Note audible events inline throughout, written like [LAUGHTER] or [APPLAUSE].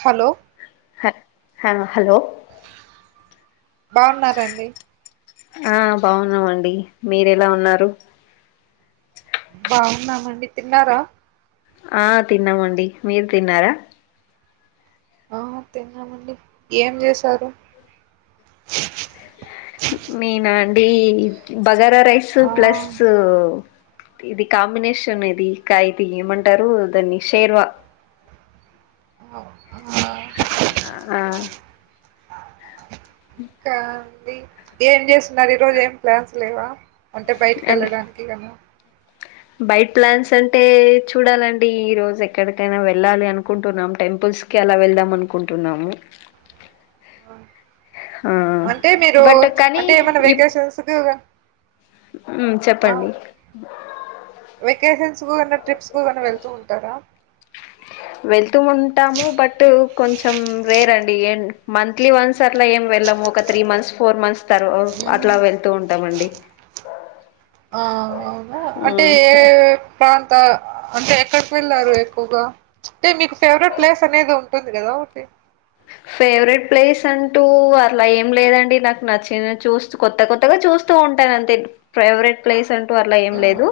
Hello హ hello బాగున్నారండి ఆ బాగున్నామండి మీరు ఎలా ఉన్నారు బాగున్నామండి తిన్నారా ఆ తిన్నామండి మీరు తిన్నారా ఆ తిన్నామండి ఏం చేశారు నేనా అండి బగారా రైస్ ఆ ప్లస్ ఇది కాంబినేషన్ ఇది ఇకా ఇది ఏమంటారు దాన్ని షేర్వా అ ఆ ఆ ఇంకా ఉంది ఏం చేస్తున్నారు ఈరోజు ఏం ప్లాన్స్ లేవా అంటే బయటకి ఎళ్ళడానికి అలా బైట ప్లాన్స్ అంటే చూడాలండి ఈ రోజు ఎక్కడికైనా వెళ్ళాలి అనుకుంటున్నాం టెంపుల్స్ కి అలా వెళ్దాం అనుకుంటున్నాము ఆ అంటే మీరు బట్ కానీ అంటే ఏమన్న వెకేషన్స్కు ఉమ్ చెప్పండి వెకేషన్స్కు అట్ల ట్రిప్స్కు ఏమన్న వెళ్తూ ఉంటారా వెళ్తూ ఉంటాము బట్ కొంచెం రేరండి ఏం మంత్లీ వన్ స్ అట్ల ఏం వెళ్ళము ఒక త్రీ మంత్స్ ఫోర్ మంత్స్ తర్ మ్మ్. అట్లా వెళ్తూ ఉంటామండి ఆ అవును అంటే మ్ ప్రాంత అంటే ఎక్కడికి వెళ్ళారు ఎక్కువగా అంటే మీకు ఫేవరెట్ ప్లేస్ అనేది ఉంటుంది కదా ఒకటి ఫేవరెట్ ప్లేస్ అంటూ అలా ఏం లేదండి నాకు నచ్చిన చూస్ కొత్త కొత్తగా చూస్ తూ ఉంటది అంతే ఫేవరెట్ ప్లేస్ అంటూ అలా ఏం మ్మ్. లేదు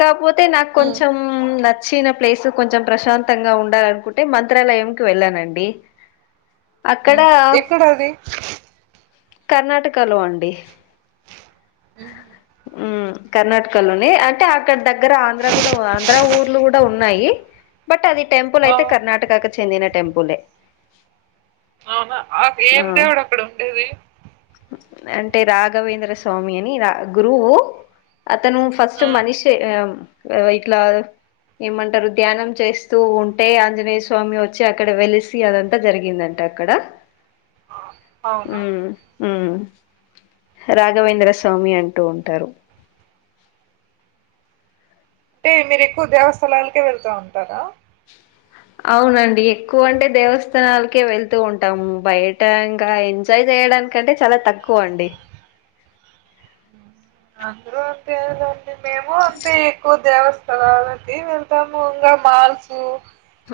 కాపోతే నాకు హ్మ్. కొంచెం ఊమ్ నచ్చిన ప్లేస్ కొంచెం ప్రశాంతంగా ఉండాలనుకుంటే మంత్రాలయంకి వెళ్ళానండి హ్మ్. అక్కడా ఎక్కడది? కర్ణాటకలో అండి ఉంహుం ఉమ్ కర్ణాటకలోనే అంటే అక్కడ దగ్గర ఆంధ్ర కూడా ఆంధ్ర ఊర్లు కూడా ఉన్నాయి బట్ అది టెంపుల్ ఆ! అయితే కర్ణాటకకు చెందిన టెంపులే అవునా ఆ ఏం దేవుడు అక్కడ ఉండేది అంటే రాఘవేంద్ర స్వామి అని రా గురువు అతను ఫస్ట్ హ్మ్. మనిసే ఇట్లా ఏమంటారు ధ్యానం చేస్తూ ఉంటే ఆంజనేయ స్వామి వచ్చి అక్కడ వెలిసి అదంతా జరిగింది ఏందంట అక్కడ హు అవును. హు రాఘవేంద్ర స్వామి అంటూ ఉంటారు అంటే మీరు ఎక్కువ దేవస్థలాలకే వెళ్తా ఉంటారా అవునండి ఎక్కువ అంటే దేవస్థాలలకే వెళ్తూ ఉంటాము బయట ఇంకా ట్రై చేయడానికంటే చాలా తక్కువ అండి అందరూ అంతేలెండి మేము అంతే ఎక్కువ దేవస్థలాలకి వెళ్తాము ఇంకా మాల్స్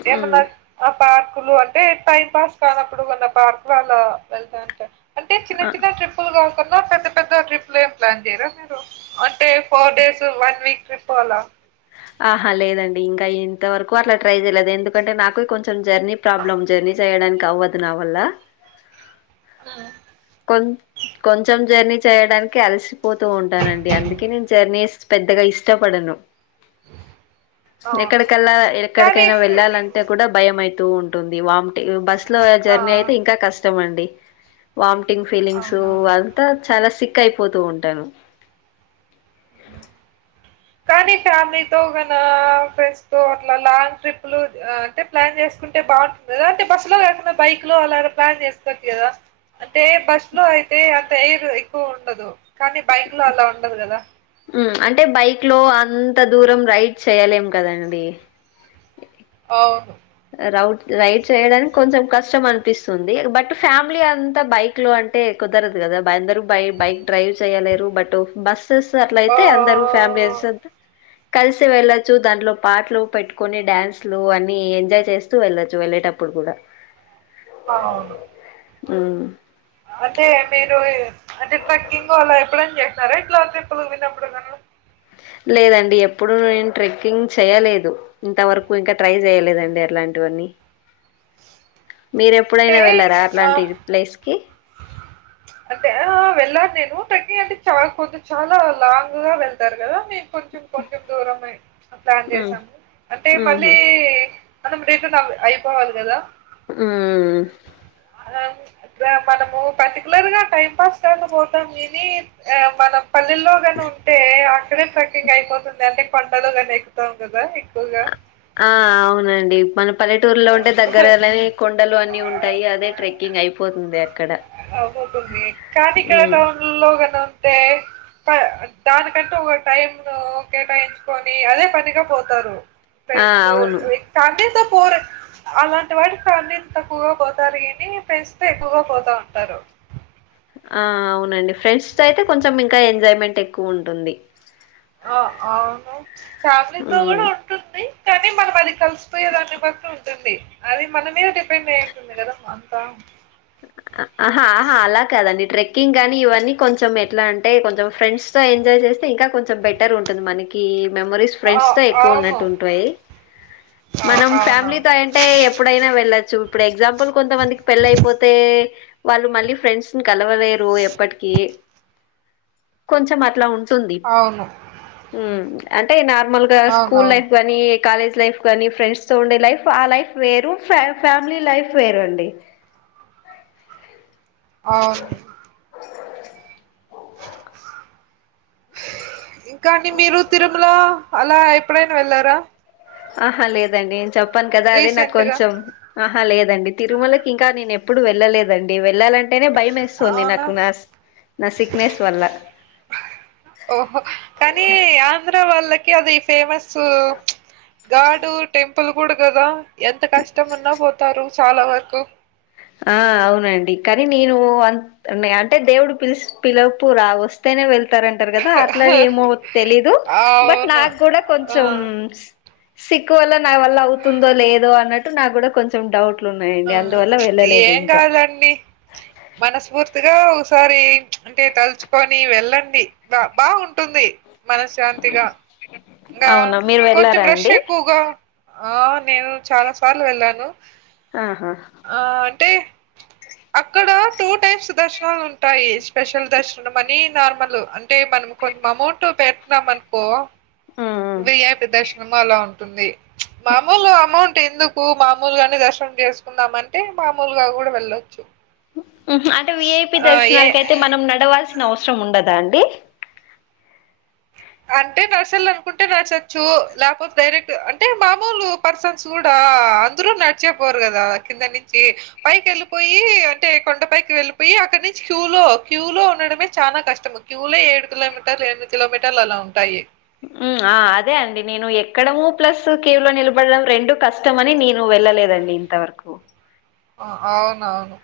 హ్మ్ ఏమన్నా ఆ పార్కులు అంటే టైమ్ పాస్ కానప్పుడు కొన్న పార్కులు అలా వెళ్తాంటే అంటే చిన్న ఆ చిన్న ట్రిప్పులు కాకున్నా పెద్ద పెద్ద ట్రిప్పులు ఏం ప్లాన్ చేయరా అంటే four days one week trip అలా ఆహా లేదండి ఇంకా ఇంతవరకు అట్లా ట్రై చేయలేదు ఎందుకంటే నాకు కొంచెం జర్నీ ప్రాబ్లమ్ జర్నీ చేయడానికి అవ్వదు నా వల్ల హు కొ [UNINTELLIGIBLE] కొంచెం జర్నీ చేయడానికె అలసిపోతూ ఉంటానండి అందుకే నేను జర్నీస్ పెద్దగా ఇష్టపడను అవును ఎక్కడికెలా కానీ ఎక్కడికైనా వెళ్ళాల అంటే కూడా భయం అయితూ ఉంటుంది వాంథింగ్ బస్ లో ఆ జర్నీ అయితే ఇంకా కష్టం అండి వామిటింగ్ ఫీలింగ్స్ అవునవును అంతా చాలా సిక్ అయిపోతూ ఉంటాను కానీ ఫ్యామిలీతో గన ఫ్రెండ్స్ తో అట్లా లాంగ్ ట్రిప్లు అంటే ప్లాన్ చేసుకుంటే బాగుంటుంది కదా అంటే బస్సు లో కాకుండా బైక్ లో అలాగ ప్లాన్ చేసుకోచ్చు కదా అంటే బస్ లో అయితే అంత ఎయిర్ ఎక్కువ ఉండదు కానీ బైక్ లో అలా ఉండదు కదా హుమ్ అంటే బైక్ లో అంత దూరం రైడ్ చేయలేం కదండి హా రౌడ్ రైడ్ చేయడానికి కొంచెం కష్టం అనిపిస్తుంది బట్ ఫ్యామిలీ అంతా బైక్ లో అంటే కుదరదు కదా అందరు బైక్ డ్రైవ్ చేయలేరు బట్ బస్ అట్ల ఓ అయితే అందరు ఫ్యామిలీ వస్తారు కలిసి వెళ్ళొచ్చు దాంట్లో పాటలు పెట్టుకోని డాన్స్ లు అన్ని ఎంజాయ్ తెస్తూ వెళ్ళొచ్చు వెళ్ళేటప్పుడు కూడా అవును మ్ అంటే మీరు అంటే ట్రెక్కింగ్ అలా అప్లై చేస్తార ఇట్లా ట్రిపులు విన్నప్పుడు కను లేదండి ఎప్పుడు నేను ట్రిక్కింగ్ చేయలేదు ఇంతవరకు ఇంకా ట్రై చేయలేదండి అట్లాంటివివన్నీ మీరె అంటే ఎప్పుడైనా వెళ్ళారా ఆ అట్లాంటి ప్లేస్ కి ఆ వెళ్ళను నేను ట్రెక్కింగ్ అంటే కొద్ది చాలా లాంగ్ గా వెళ్తారు కదా నే కొంచెం కొంచెం దూరమై ప్లాన్ ఉమ్ చేసాము అంటే ఉహు మళ్ళీ అంతమ రేతే [UNINTELLIGIBLE] అయిపోవాలి కదా హుమ్ మనము పర్టికులర్గా టైమ్ పాస్ కాకపోతాం కాని మనం పనిల్లో కానే ఉంటే అక్కడే ట్రెక్కింగ్ అయిపోతుంది అని పంటలుగానీ ఎక్కుతాం కదా ఎక్కువగా ఆ అవునండి మన పల్లె టూరులో ఉంటే దగ్గర అనే కొండలు అన్ని ఉంటాయి అదే ట్రెక్కింగ్ అయిపోతుంది అక్కడ కానీ ఇక్కడ ఉమ్ టౌన్ లో కదా ఉండే దానికంటు ఒక టైమ్ ను కేటాయించుకొని అదే పనిగా పోతారు ఆ ఫ్రెండ్స్ అవును లైక్ ఫ్యామిలీతో పోరు అలాంటి వాడు ఫ్యామిలీస్ తో తక్కువగా పోతారు కాని ఫ్రెండ్స్ తో ఎక్కువగా పోతా ఉంటారు ఆ అవునండి ఫ్రెండ్స్ త అయితే కొంచెం ఇంకా ఎంజాయ్మెంట్ ఎక్కువ ఉంటుంది ఆ అవునూ ఫ్యామిలీ తో కూడా ఉమ్ ఉ ఉంటుంది కానీ మనం అది కలిసిపోయే దాన్ని బట్టి ఉంటుంది అది మన మీద డిపెండ్ అయ్యి ఉంటుంది కదా అంతా ఆహా ఆహా అలా కాదండి ట్రెక్కింగ్ కాగానీ ఇవన్నీ కొంచెం ఎట్లా అంటే కొంచెం ఫ్రెండ్స్ సో ఎంజాయ్ చేస్తే ఇంకా కొంచెం బెటర్ ఉంటుంది మనకి మెమరీస్ ఆ, ఫ్రెండ్స్ తో ఎక్కువ అవును ఉన్నట్టు ఉంటాయి ఆ, మనం అవునవును ఫ్యామిలీతో ఏ అంటే ఎప్పుడైనా వెళ్ళొచ్చు ఇప్పుడు ఎగ్జాంపుల్ కొంతమందికి పెళ్ళ అయిపోతే వాళ్ళు మళ్ళీ ఫ్రెండ్స్ కలవలేరు ఎప్పటికి కొంచెం అట్లా ఉంట టుంది అవును అంటే నార్మల్ గా స్కూల్ అవునవును లైఫ్ కానీ కాలేజ్ లైఫ్ కానీ ఫ్రెండ్స్ తో ఉండే లైఫ్ ఆ లైఫ్ వేరు ఫ్యామిలీ లైఫ్ వేరు అండి అవునూ ఇంకాని మీరు తిరుమల అలా ఎప్పుడైనా వెళ్లారా ఆహా లేదండి నేను చెప్పాను కదా అదే నాకు రీసెంట్గా కొంచెం ఆహా లేదండి తిరుమలకి ఇంకా నేను ఎప్పుడు వెళ్ళలేదండి వెళ్ళాలంటే అంటేనే భయం వేస్తుంది అవునా నాకు నా నా సిక్నెస్ వల్ల ఓహో కానీ ఆంధ్ర వాళ్ళకి అది ఫేమస్ గాడు టెంపుల్ కూడా కదా ఎంత కష్టం ఉన్నా పోతారు చాలా వరకు ఆ అవునండి కానీ నేను అన్ న్నా అంటే దేవుడు పిలు పిలపు రా వస్తేనే వెళ్తు తారంటారు కదా అట్లా ఏమో తెలీదు బట్ అవును నాకు కూడా ఆ కొంచెం సిక్ వల్ల నా వల్ల అవుతుందో లేదో అన్నట్టు నాకు కూడా కొంచెం డౌట్లు ఆ ఉన్నాయండి అందువల్ల వెళ్ళలేదు ఏం ఇంకా కాదండి మనస్ఫూర్తిగా ఒకసారి అంటే తలుచుకొని వెళ్ళండి బ బాగుంటుంది మనశ్శాంతిగా ఇంకా అవునా మీరు కొంచెం వెళ్ళారా రష్ అండి ఎక్కువగా ఆ నేను చాలా సార్లు వెళ్ళాను ఆహా ఆ అంటే అక్కడ టూ టైప్స్ దర్శనాలు ఉంటాయి స్పెషల్ దర్శనం అని నార్మల్ అంటే మనం కొంచం అమౌంట్ పెతునాం అనుకో ఉమ్ ఉమ్ బయాపి దర్శనము అలా ఉంటుంది మామూలు అమౌంట్ ఎందుకు మామూలుగానే దర్శనం చేసుకుందామ అంటే మామూలుగా కూడా వెళ్ళొచ్చు అంటే విఐపి ఆ ఏ దర్శనాలక అయితే మనం నడవాల్సిన అవసరం ఉండదా అండి అంటే నర్సలు అనుకుంటే నర్సచ్చు లేకపోతే డైరెక్ట్ అంటే మామూలు పర్సన్స్ కూడా అందరు నడిచేపోరు కదా కింద నుంచి పైకి వెళ్ళిపోయి అంటే కొండపైకి వెళ్లిపోయి అక్కడ నుంచి క్యూ లో క్యూ లో ఉండడమే చాలా కష్టం క్యూలే ఏడు కిలోమీటర్లు ఎనిమిది కిలోమీటర్లు అలా ఉంటాయి ఆ అదే అండి నేను ఎక్కడము ప్లస్ క్యూ లో నిలబడడం రెండు కష్టం కష్టమని నేను వెళ్ళలేదండి ఇంతవరకు అవునవును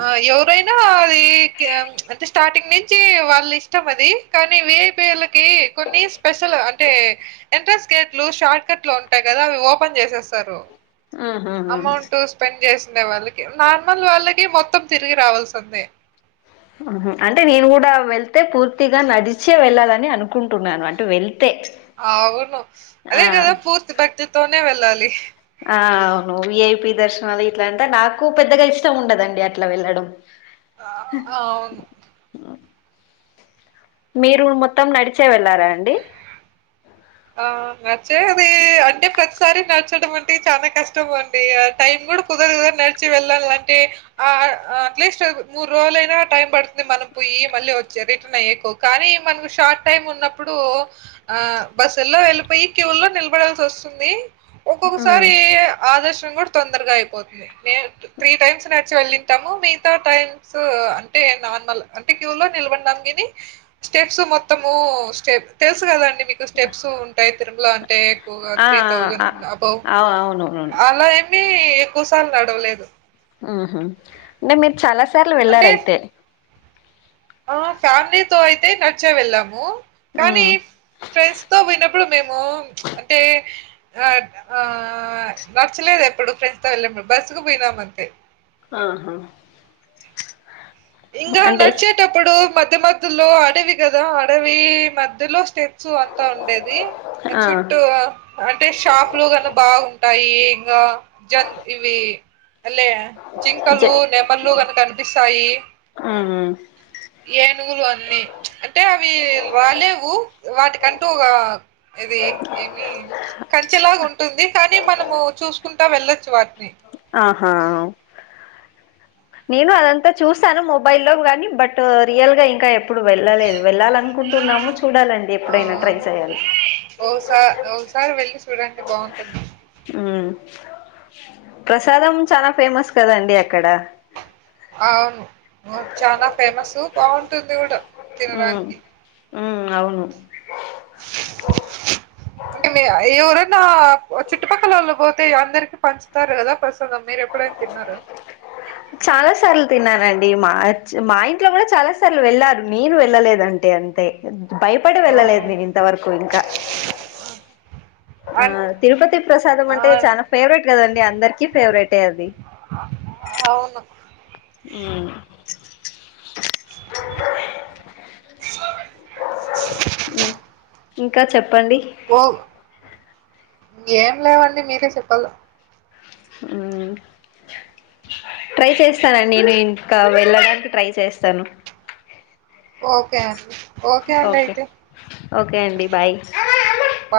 ఆ ఎవరైనా అది కి ఆ అంటే స్టార్టింగ్ నుంచి వాళ్ళ ఇష్టం అది కానీ వి ఐ పి ఓలకి కొన్ని స్పెషల్ అంటే ఎంట్రన్స్ గేట్లు షార్ట్ కట్లు ఉంటాయి కదా అవి ఓపెన్ చేసేస్తారు. ఆహాహా అమౌంట్ స్పెండ్ చేస్ ఉండే వాళ్ళకి, నార్మల్ వాళ్ళకి మొత్తం తిరిగి రావాల్సి ఉంది. అంటే నేను కూడా వెళ్తే పూర్తిగా నడిచే వెళ్ళాలని అనుకుంటున్నాను అంటే వెళ్తే. అవును ఆ అదే కదా పూర్తి భక్తితోనే వెళ్ళాలి. ఆ అవును విఐపి దర్శనాలు ఇట్లాంట నాకు పెద్దగా ఇష్టం ఉండదండి అట్లా వెళ్లడం. అ అవును. మీరు మొత్తం నడిచే వెళ్ళారా అండి? ఆ నడ్చేది అంటే ప్రతిసారి నడచడం అంటే చానా కష్టం అ ండి టైమ్ కూడా కుదరదు నడిచి వెళ్ళాలంటే ఆ అట్లీస్ట్ మూడు రోజులైనా టైం పడుతుంది మనం పొయ్యి మళ్ళీ వచ్చే రిటర్న్ అయ్యేకు. కానీ మనకు షార్ట్ టైమ్ ఉన్నప్పుడు ఆ బస్సుల్లో వెళ్ళిపోయి క్యూల్లో నిలబడాల్సి వస్తుంది ఉమ్ ఒక్కొక్కసారి ఆదర్శనం కూడా తొందరగా అయిపోతుంది, మేం త్రీ టైమ్స్ నడిచి వెళ్ళింటాము మిగితా టైం సో అంటే నార్మల్ అంటే క్యూ లో నిలబడినాం కని స్టెప్స్ మొత్తము స్టెప్ తెలుసు కదండి మీకు స్టెప్స్ ఉంటయి తిరుమలా అంటే ఎక్కువగా ఆ త్రీ ఆ థౌజండ్ అబౌవ్ ఆ అవునవునవును అలా ఎం కనీ ఎక్కువ సార్లు నడవలేదు. ఉహ్ అంటే మీరు చాలా సార్లు వెళ్లారయితే. ఆ ఫ్యామిలీతో అయితే నడిచే వెళ్ళాము కానీ ఉమ్ ఫ్రెండ్స్తో పోయినప్పుడు మేము అంటే ఆ ఆ నడ్చలేదు ఎప్పుడు ఫ్రెండ్స్తో వెళ్ళాం బస్సుకు పోయినాము అంతే. ఆహా అంటే అంటే అప్పుడు మధ్య మధ్యలో అడవి కదా అడవి మధ్యలో స్టే సో అంతా ఉండేది ఆ చుట్టూ అంటే షాప్లు గానీ బాగుంటాయి ఇంగా జన్ ఇవి అ లే జింకలు, నెమళ్లు గని కనిపిస్తాయి. ఆ [INAUDIBLE] ఏనుగులు అన్ని అంటే అవి రాలేవు, వాటికంటూ ఒక ఎది ఏమి కంచెలాగా ఉం టుంది కానీ మనము చూసుకుంటా వెళ్ళొచ్చు వాటిని. ఆహా నేను అదంతా చూసాను మొబైల్లో గానీ బట్ రియల్గా ఇంకా ఎ ప్పుడు వెళ్ళలేదు, వెళ్ళాలనుకుంటున్నాము చూడాలండి ఎప్పుడైనా ట్రై చేయాల. ఓసా ఓసారి వెళ్ళి చూడండి బావుంటుంది. ప్రసాదం చానా ఫేమస్ కదండి అక్కడ. అవును చానా ఫేమస్ బావుంటుంది కూడా. ఉ ఉ అవును. [UNINTELLIGIBLE] అంటే మే ఎవరన్నా చుట్టుపక్కలోళ్ళు పోతే అందరికి పంచుతరు కదా ప్రసాదం మీరు ఎప్పుడైనా తిన్నరా? చాలా సార్లు తిన్నానండి మా మా ఇంట్లో కూడా చాలా సార్లు వెళ్ళారు నేను వెళ్ళలేదంటే అంతే భయపడి ఆ! వెళ్ళలేదు నేను ఇంతవరకు ఇంకా ఆ అన్ తిరుపతి ప్రసాదం అంటే అన్ చాలా ఫేవరెట్ కదండి అందరికీ ఫేవరెటే అది అవును ఉం [UNINTELLIGIBLE] ఉం ఇంకా చెప్పండి పో ఇంగేం లేదండి మీరే చెప్పాల ఉం ట్రై చేస్తా నండి నేను ఇంకా వెళ్ళడానికి ట్రై చేస్తాను ఓకే అండి అండి ఓకే అయితే. ఓకే అండి బాయ్ బా